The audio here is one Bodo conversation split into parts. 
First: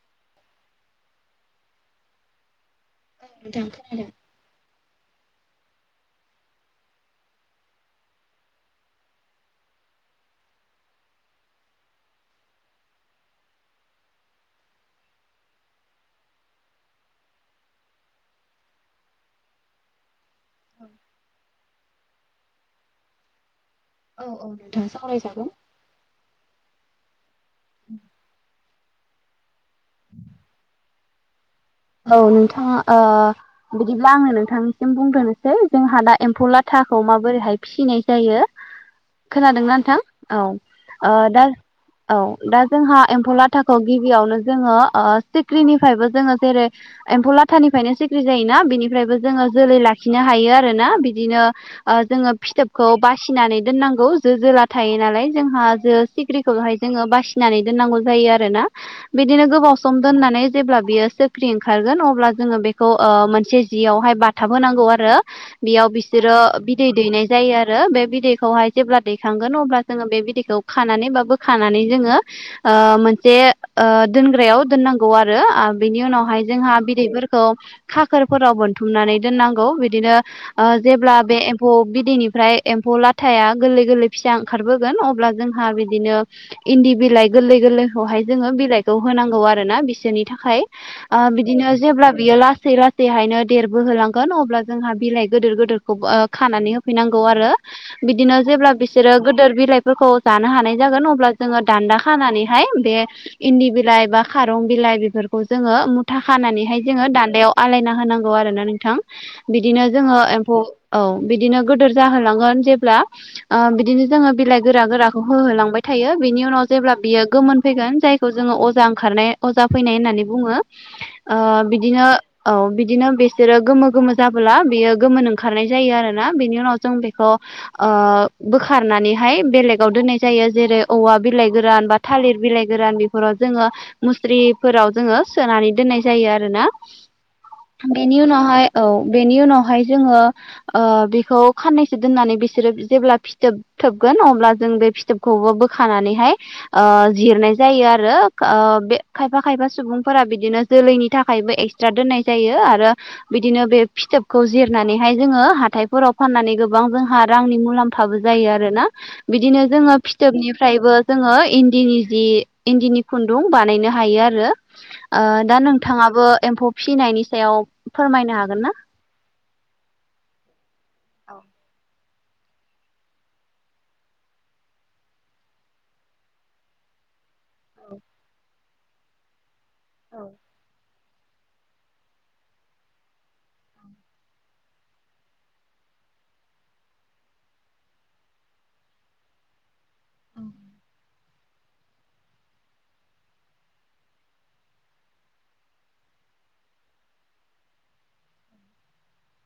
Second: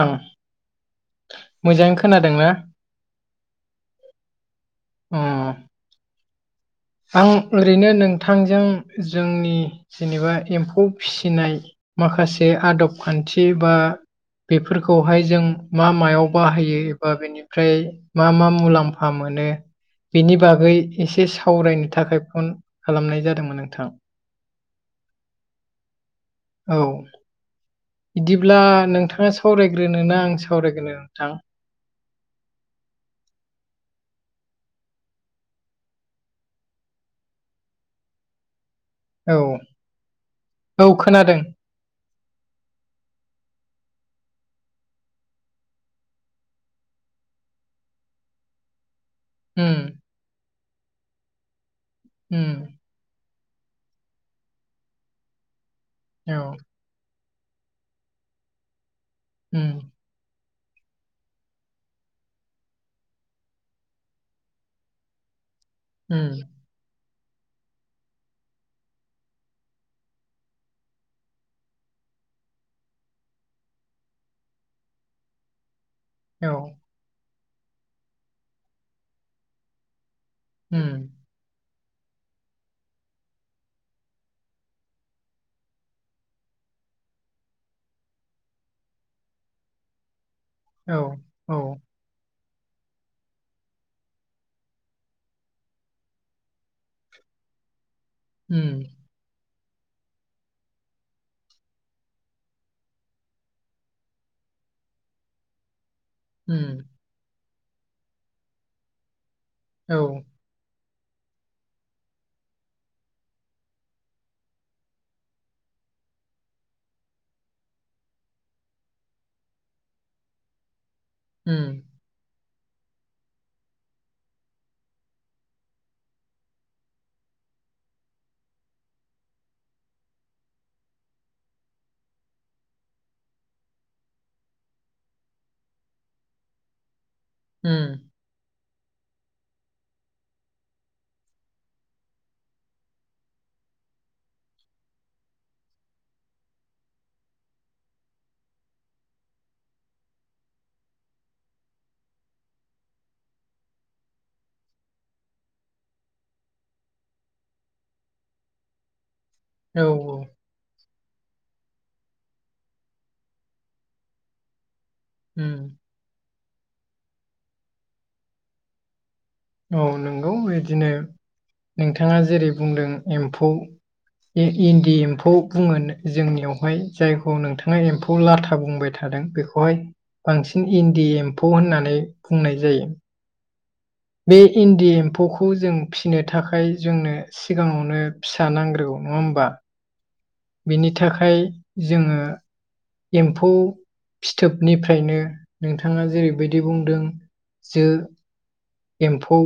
आं मोजाङै खोनादों ना? नोथां‌ खोनादों। उम। आं ओरैनो नोंथांजों जोंनि जेनेबा एम्फौ फिसिनाय माखासे आदब खान्थि बा बेफोरखौहाय जों मा मायाव बाहायो एबा बेनि फ्राय मा मा मुलाम्फा मोनो बेनि बागै एसे सावरायनो थाखाय फन खालामनाय जादोंमोन नोंथां औ औ नोंथां सावरायजागोन। औ। [inaudible] बिदिब्ला नोंथाङा सावरायग्रोनोना आं सावरायग्रोनो नोंथां? औ नोंथाङा ओ बिदिब्ला आङो नोंथांनिसिम बुंग्रोनोसै जोंहा दा एम्फौ लाथाखौ माबोरैहाय फिसिनाय जायो औ खोनादोंना नोंथां औ दा औ दा जोंहा एम्फौ लाथाखौ गिबियावनो जोङो ओ सिख्रिनिफ्रायबो जोङो जेरै एम्फौ लाथानिफ्रायनो सिख्रि जायोना बेनिफ्रायबो जोङो जोलै उम लाखि लाखिनो हायो आरोना बिदिनो ओ जोङो उम फिथोब खौ बासिनानै दोननांगौ जो जोला थायो नालाय जोंहा जो सिख्रिखौ औ जोङो बासिनानै दोननांगौ जायो आरोना बिदिनो उम गोबाव सम दोननानै जेब्ला बियो सिख्रि ओंखारगोन अब्ला जोङो बेखौ मोनसे जियावहाय बाथाब होनांगौ आरो बेयाव उम बिसोरो बिदै दैनाय जायो आरो बे बिदैखौहाय जेब्ला दैखांगोन अब्ला जोङो बे बिदैखौ खानानैबो खानानै जोङो ओ मोनसे ओ दोनग्रायाव दोननांगौ आरो बिनि उनाव बेहाय औ जोंहा बिदैफोरखौ खाखोरफोराव बोनथुमनानै दोननांगौ बिदिनो ओ उम जेब्ला बे एम्फौ बिदैनिफ्राय एम्फौ लाथाया गोरलै गोरलै फिसा ओंखारबोगोन अब्ला जोंहा बिदिनो इन्दि बिलाइ गोरलै गोरलैखौहाय जोङो बिलाइखौ होनांगौ आरो ना बिसोरनि थाखाय औ ओ औ बिदिनो जेब्ला बियो लासै लासै बेहायनो देरबोहोलांगोन अब्ला जोंहा बिलाइ गोदोर गोदोर खौ खानानै होफैनांगौ आरो। बिदिनो उम जेब्ला बिसोरो गोदोर बिलाइ फोरखौ जानो हानाय जागोन अब्ला जोङो दान्दा खानानैहाय बे इन्दि बिलाइ बा खारं बिलाइ बेफोरखौ जोङो मुथा उम खानानैहाय जोङो दान्दायाव आलायना होनांगौ आरोना नोंथां बिदिनो औ जोङो [unintelligible] औ बिदिनो गोदोर जाहोलांगोन जेब्ला ओ बिदिनो जोङो बिलाइ गोरा गोराखौ होहोलांबाय थायो बिनि उनाव जेब्ला बियो गोमोन फैगोन जाय खौ जोङो अजा ओंखारनाय अजा फैनाय होननानै बुङो ओ उम बिदिनो औ बिदिनो बिसोरो गोमो गोमो जाबोला बियो गोमोन ओंखारनाय जायो आरोना बेनि उनाव जों बेखौ ओ बोखारनानैहाय बेलेगाव दोननाय जायो जेरै औवा बिलाइ गोरान बा थालिर बिलाइ गोरान बेफोराव जोङो मुस्रिफोराव जोङो सोनानै दोननाय जायो आरोना उम बेनि उनावहाय औ बेनि उनावहाय जोङो बेखौ खाननैसो दोननानै बिसोरो जेब्ला फिथोब थोबगोन अब्ला जों बे फिथोबखौबो बोखानानैहाय ओ जिरनाय जायो आरो ओ बे खायफा खायफा सुबुं फोरा बिदिनो जोलैनि थाखायबो एक्सट्रा दोननाय जायो आरो बिदिनो बे फिथोबखौ जिरनानैहाय जोङो हाथायफोराव फाननानै गोबां जोंहा रांनि मुलाम फाबो जायो आरोना बिदिनो औ जोङो उम फिथोबनिफ्रायबो जोङो इन्दिनि जि इन्दिनि खुन्दुं बानायनो हायो आरो ओ दा नोंथाङाबो एम्फौ फिसिनायनि सायाव फोरमायनो हागोन ना? औ नंगौ बिदिनो नोंथाङा जेरै बुंदों एम्फौ इन्दि एम्फौ बुङो जोंनियावहाय जायखौ नोंथाङा एम्फौ लाथा बुंबाय बेखौहाय बांसिन इनडि एमफौ होननानै बुंनाय जायो। बे इन्दि एम्फौखौ जों फिसिनो थाखाय जोंनो सिगाङावनो फिसा नांग्रोगौ नङा होमबा? [inaudible] बिनि थाखाय जोङो एम्फौ फिथोबनिफ्रायनो नोंथाङा जेरैबायदि बुंदों जो एम्फौ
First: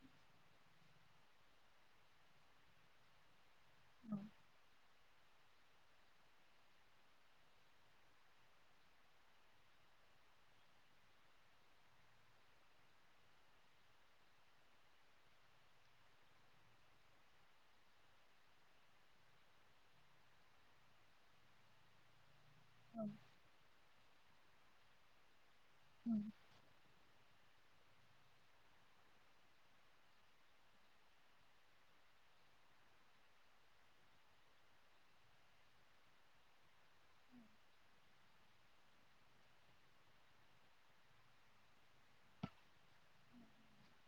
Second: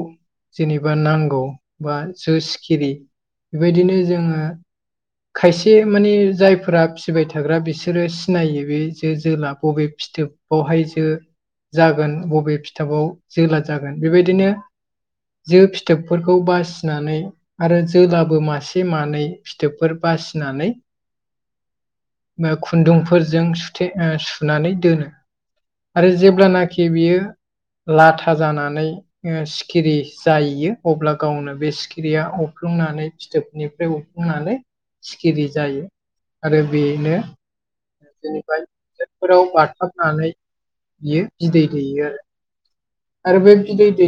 जेनेबा नांगौ बा जो सिखिरि बेबायदिनो जोङो खायसे माने जायफोरा फिबाय थाग्रा बिसोरो सिनायो बे जे जोला बबे फिथोब बावहाय जो जागोन बबे फिथाबाव जोला जागोन बेबायदिनो जे फिथोबफोरखौ बासिनानै आरो जोलाबो मासे मानै फिथोबफोर बासिनानै ओ खुन्दुंफोरजों सुनानै दोनो आरो जेब्लानाखि बियो लाथा जानानै ओ सिखिरि जाहैयो अब्ला गावनो बे सिखिरिया अफ्लुंनानै फिथोबनिफ्राय उफुंनानै सिखिरि जायो आरो बेनो [unintelligible] बेफोराव बाथाबनानै बियो बिदै दैयो आरो आरो बे बिदै दै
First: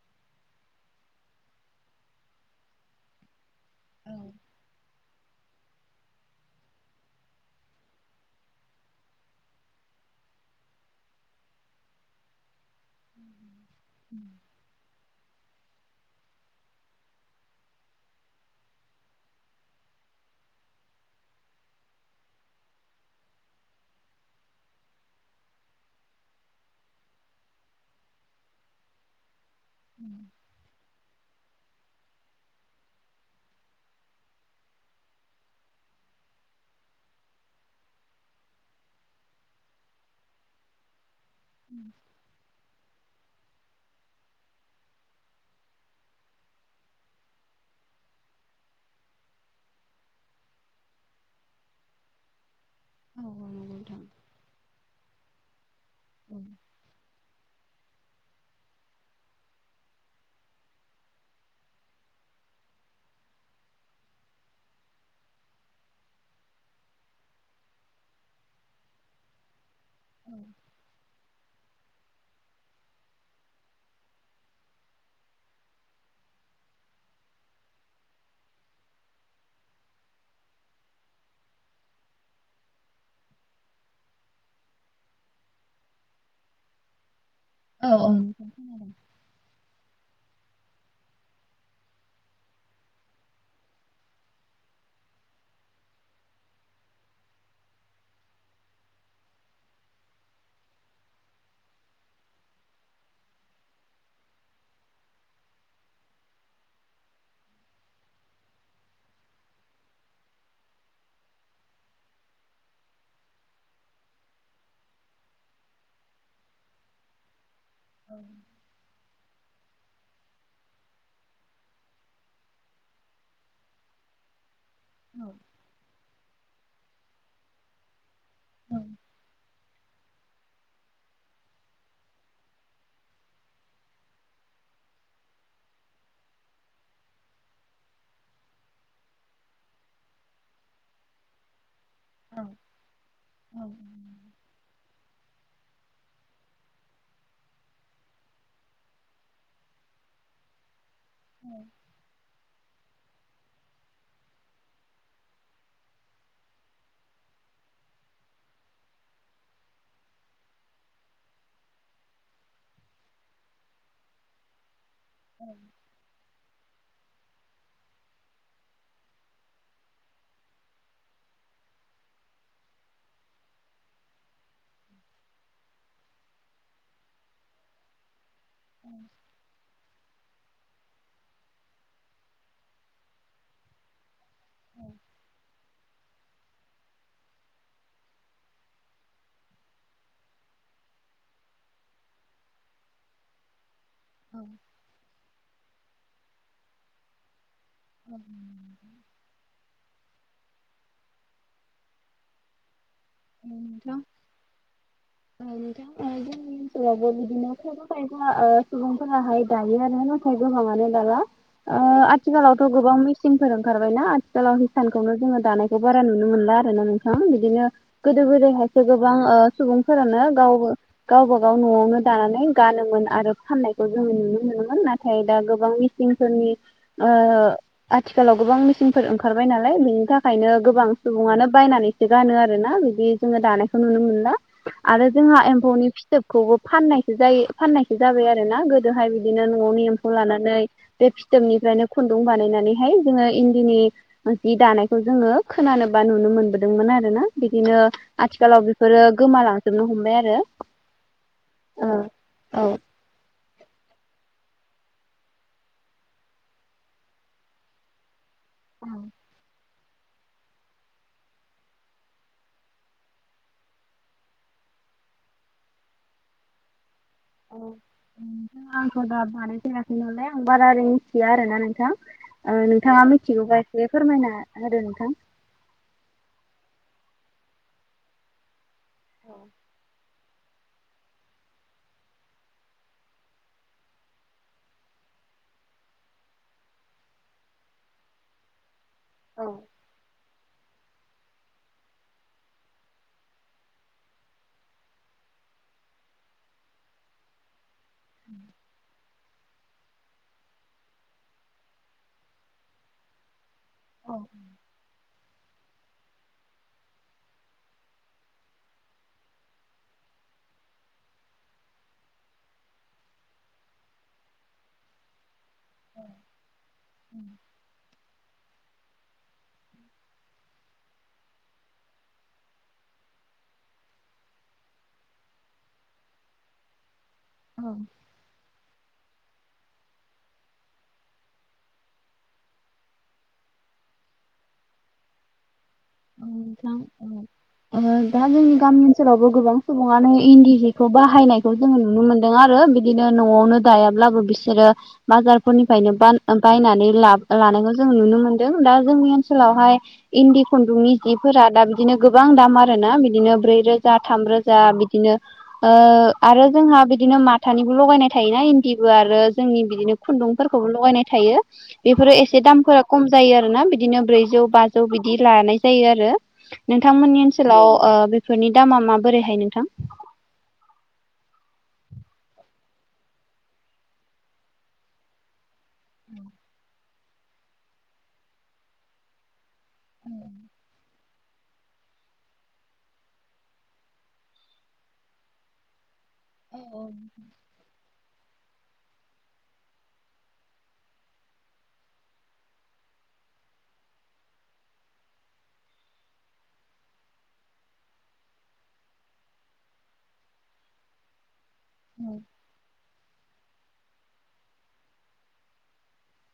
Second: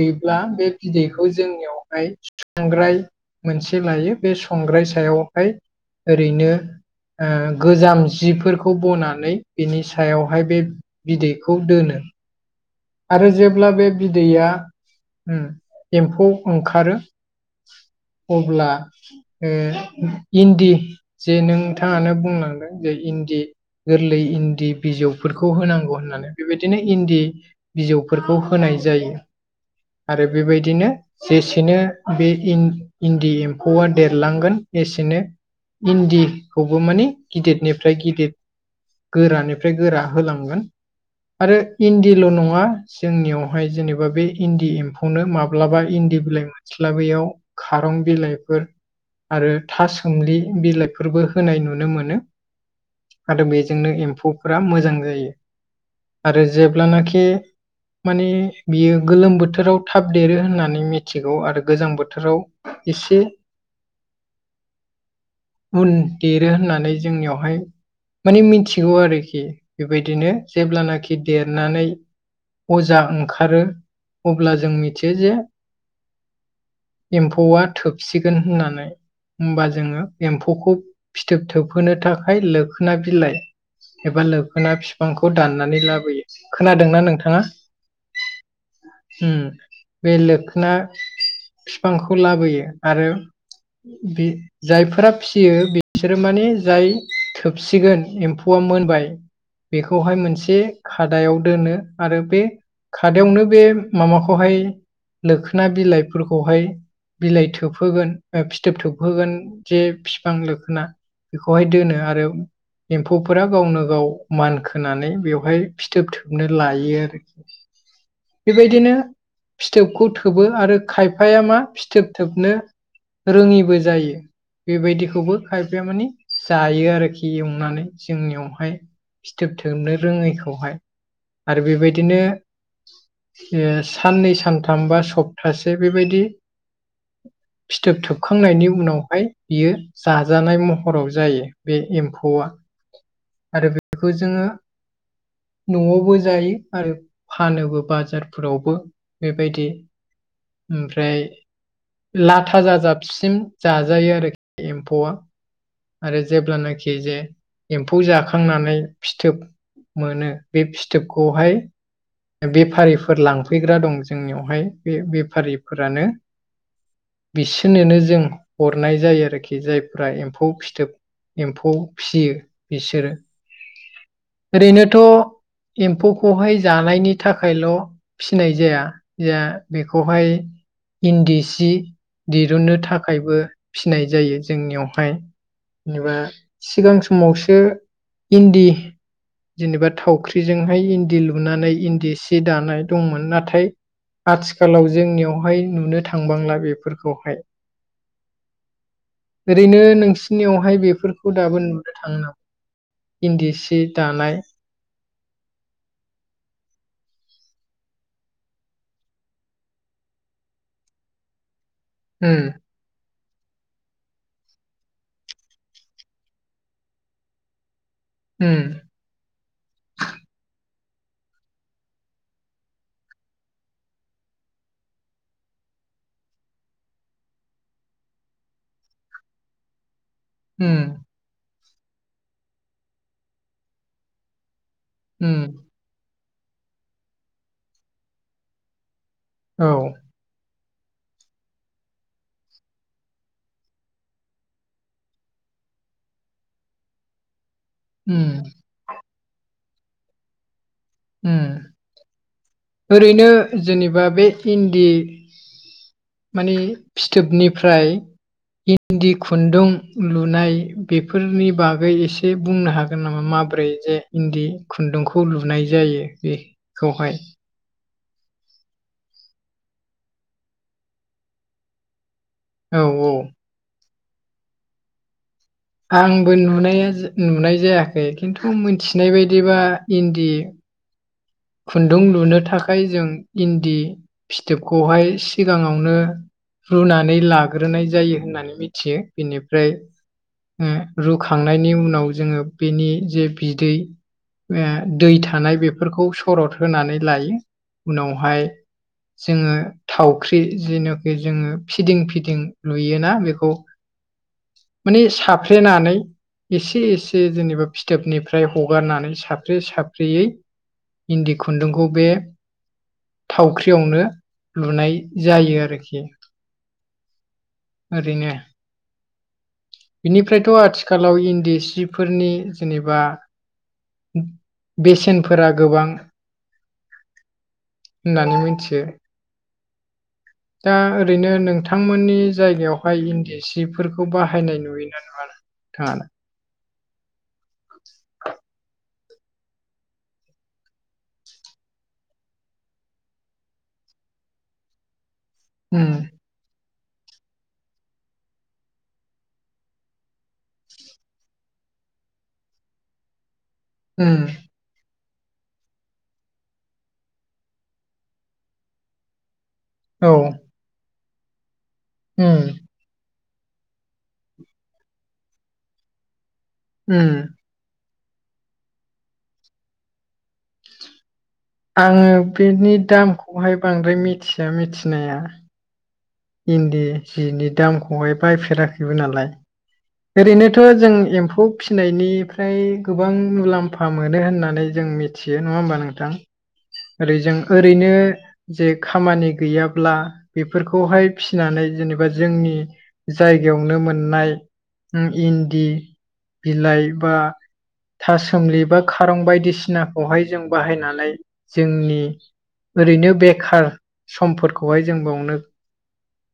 गैब्ला बे बिदैखौ जोंनियावहाय संग्राय मोनसे लायो बे संग्राय सायावहाय ओरैनो ओ गोजाम जिफोरखौ बनानै बिनि सायावहाय बे बिदैखौ दोनो आरो जेब्ला बे बिदैया एम्फौ ओंखारो अब्ला ओ इन्दि जे नोंथाङानो बुंलांदों जे इन्दि गोरलै इन्दि बिजौफोरखौ होनांगौ होननानै बेबायदिनो इन्दि बिजौफोरखौ होनाय जायो आरो बेबायदिनो जेसेनो बे इन्दि एम्फौआ देरलांगोन एसेनो इन्दिखौबो माने गिदिरनिफ्राय गिदिर गोरानिफ्राय गोरा होलांगोन आरो इन्दिल' नङा जोंनियावहाय जेनेबा बे इन्दि एम्फौनो माब्लाबा इन्दि बिलाइ मोन स्लाबैयाव खारं बिलाइफोर आरो था सोमलि बिलाइफोरबो होनाय नुनो मोनो। आरो बेजोंनो एम्फौफ मोजां जायो आरो जेब्लानाखि माने बियो गोलोम बोथोराव थाब देरो होननानै मिथिगौ आरो गोजां बोथोराव एसे [unintelligible] उन देरो होननानै जोंनियावहाय माने मिथिगौ आरोखि बेबायदिनो जेब्लानाखि देरनानै। अजा ओंखारो अब्ला जों मिथियो जे एम्फौआ थोबसिगोन होननानै होमबा जोङो एम्फौखौ फिथोब थोबहोनो थाखाय लोखोना बिलाइ एबा लोबखोना बिफांखौ दाननानै लाबोयो खोनादोंना नोंथाङा। औ औ ओम बे लोखोना बिफांखौ लाबोयो आरो बे जायफोरा फिसियो बिसोरो माने जाय थोबसिगोन एम्फौआ मोनबाय‌ बेखौहाय मोनसे खादायाव दोनो। आरो बे खादायावनो बे माबाखौहाय लोखोना बिलाइफोरखौहाय बिलाइ थोबहोगोन बा फिथोब थोबहोगोन जे बिफां लोखोना बेखौहाय दोनो आरो एम्फौफोरा गावनो गाव मान खोनानै बेवहाय फिथोब थोबनो ला थायो आरोखि औ बेबायदिनो फिथोबखौ थोबो आरो खायफाया मा फिथोब थोबनो रोङिबो जायो बेबायदिखौबो खायफा माने जायो आरोखि एवनानै जोंनियावहाय फिथोबथोबनो रोङैखौहाय आरो बेबायदिनो साननै सानथाम बा सप्तासे बेबायदि फिथोब थोबखांनायनि उनावहाय बियो जाजानाय महराव जायो बे एम्फौ खौवा आरो बेखौ जोङो न'आवबो जायो आरो फानोबो बाजारफोरावबो बेबायदि। ओमफ्राय उम लाथा जाजाबसिम जाजायो आरोखि एम्फौआ आरो जेब्लानाखि जे एम्फौ जाखांनानै फिथोब मोनो बे फिथोबखौहाय बेफारिफोर लांफैग्रा दं जोंनियावहाय बे बेफारिफोरानो बिसनोनो जों हरनाय जायो आरोखि जायफ्रा एम्फौ फिथोब एम्फौ फियो बिसोरो ओरैनोथ' एम्फौखौहाय जा जानायनि थाखायल' फिनाय जाया या‌ बेखो बेखौहाय इन्दि सि दिरुननो थाखायबो फिनाय जायो जोंनियावहाय जेनेबा सिगां समावसो इन्दि जेनेबा थावख्रिजोंहाय इन्दि लुनानै इन्दि सि दानाय दंमोन नाथाय आथिखालाव जोंनियावहाय नुनो थांबांला बेफोरखौहाय [inaudible] ओरैनो नोंसिनियावहाय बेफोरखौ दाबो नुनो थाङो नामा? [inaudible] औ इन्दि सि नोंथां दानाय औ नोंथां ओनसोलावबो बिदिनो खायगा खायगा सुबुंफोराहाय दायो आरो नाथाय गोबाङानो दला ओ उम आथिखालावथ' गोबां मेचनफोर ओंखारबायनाा आथिखालाव हिसानखौनो जोङो दानायखौ बारा नुनो मोनला आरो ना नोंथां बिदिनो। गोदो उम गोदायहायसो गोबां सुबुंफोरानो गाव गावबा गाव न'आवनो दानानै गानोमोन आरो फाननायखौ जोङो नुनो मोनोमोन नाथाय दा गोबां मि सिनफोरनि ओ आथिखालाव गोबां मेचनफोर ओंखारबाय नालाय बेनि थाख ओंखायनो उम गोबां सुबुङानो बायनानैसो गानो आरोना बिदि जोङो दानायखौ नुनो मोनला आरो जोंहा उम एम्फौनि फिथोबखौबो फाननायसो जायो फाननायसो जाबाय आरो ना गो जोहाय बिदिनो औ न'आवनि एम्फौ लानानै बे फिथोबनिफ्रायनो खुन्दुं बानायनानैहाय जोङो इन्दिनि जि दानायखौ जोङो खोनानोबा नुनो मोनबोदोंमोन आरोना बिदिनो उम आथिखालाव बेफोरो गोमालांजोबनो हमबाय आरो ओ ओ ओरैनो जेनेबा बे इन्दि माने फिथोबनिफ्राय इन्दि खुन्दुं लुनाय बेफोरनि बागै एसे बुंनो हागोन नामा माब्रै जे इन्दि खुन्दुंखौ लुनाय जायो बेखौहाय औ नोंथां आंथ' दा बानायफायाखै नालाय आं बारा रै मिथिया आरोना नोंथां ओ औ नोंथाङा औ मिथिगौबा एसे फोरमायना होदो नोंथां आंबो नुनाया नुनाय जायाखै खिन्थु मोनथिनाय बायदिबा इन्दि खुन्दुं लुनो थाखाय जों इन्दि फिथोबखौहाय सिगाङावनो रुनानै लाग्रोनाय जायो होननानै मिथियो औ बेनिफ्राय रुखांनायनि उनाव जोङो बेनि जे बिदै दै थानाय बेफोरखौ सरद होनानै लायो उनावहाय जोङो थावख्रि जेनोखि जोङो फिदिं फिदिं लुयोना बेखौ माने साफ्र्लेनानै एसे एसे जेनेबा फिथोबनिफ्राय हगारनानै साफ्रे साफ्रेयै इन्दि खुन्दुंखौ बे थावख्रियावनो लुनाय जायो आरो आरोखियो [inaudible] ओरैनो बिनिफ्रायथ' आथिखालाव इन्दि सिफोरनि जेनेबा बेसेनफोरा गोबां औ होननानै मिथियो दा ओरैनो नोंथांमोननि जायगायावहाय इन्दि सिफोरखौ बाहायनाय नुयोना नुआ थाङा फ्लां अ ओ दा जोंनि गामि ओनसोलावबो गोबां सुबुङानो इन्दि जिखौ बाहायनायखौ जोङो नुनो मोनदों आरो बिदिनो न'आवनो दायाब्लाबो बिसोरो उम बाजारफोरनिफ्रायनो ब बायनानै ला लानायखौ जों नुनो मोनदों दा जोंनि ओनसोलावहाय इन्दि खुन्दुंनि जिफोरा दा बिदिनो गोबां दाम आरोना बिदिनो ब्रैरोजा उम थामरोजा जा बिदिनो आरो ओ जोंहा बिदिनो माथानिबो लगायनाय थायोना इन्दिबो आरो जोंनि बिदिनो औ खुन्दुंफोरखौबो लगायनाय थायो बेफोरो एसे उम दामफोरा खम जायो आरोना बिदिनो ब्रैजौ बाजौ बिदि लानाय जायो आरो उम नोंथांमोननि हेलाव ओ बेफोरनि दामा माबोरैहाय नोंथां आङो बेनि दामखौहाय बांद्राय मिथिया मिथिनाया [inaudible] इन्दि सिनि दामखौहाय बायफेराखैबो नालाय ओरैनोथ' जों एम्फौ फिसिनायनिफ्राय गोबां मुलाम्फा मोनो होननानै जों मिथि थियो नङा होमबा नोंथां ओरै जों ओरैनो जे खामानि गैयाब्ला बेफोरखौहाय फिनानै जेनेबा जोंनि जायगायावनो मोननाय इन्दि बिलाइ बा थासोमलि बा खारं बायदिसिनाखौहाय जों बाहायनानै जोंनि ओरैनो बेखार समफोरखौहाय जों बावनो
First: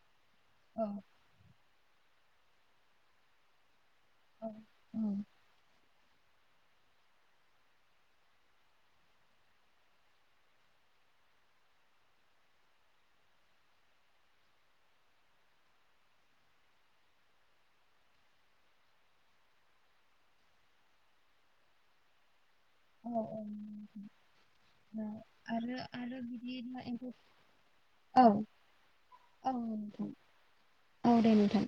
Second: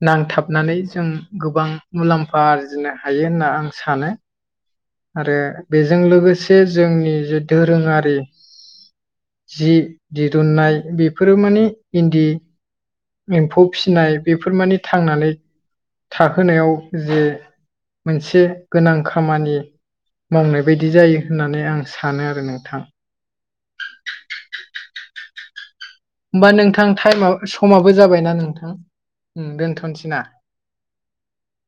नांथाबनानै जों गोबां मुलाम्फा आरजिनो हायो होनना आं सानो आरो बेजों लोगोसे जोंनि जे दोरोंङारि जि दिहुननाय बेफोरो माने इन्दि एम्फौ फिसिनाय बेफोर माने थांनानै थाहोनायाव जे मोनसे गोनां खामानि मावनाय बायदि जायो होननानै आं सानो आरो नोंथां। [unintelligible] [unintelligible] होमबा नोंथां टाइमा समाबो जाबायना नोंथां दोनथ'नोसैना? औ दे नोंथां।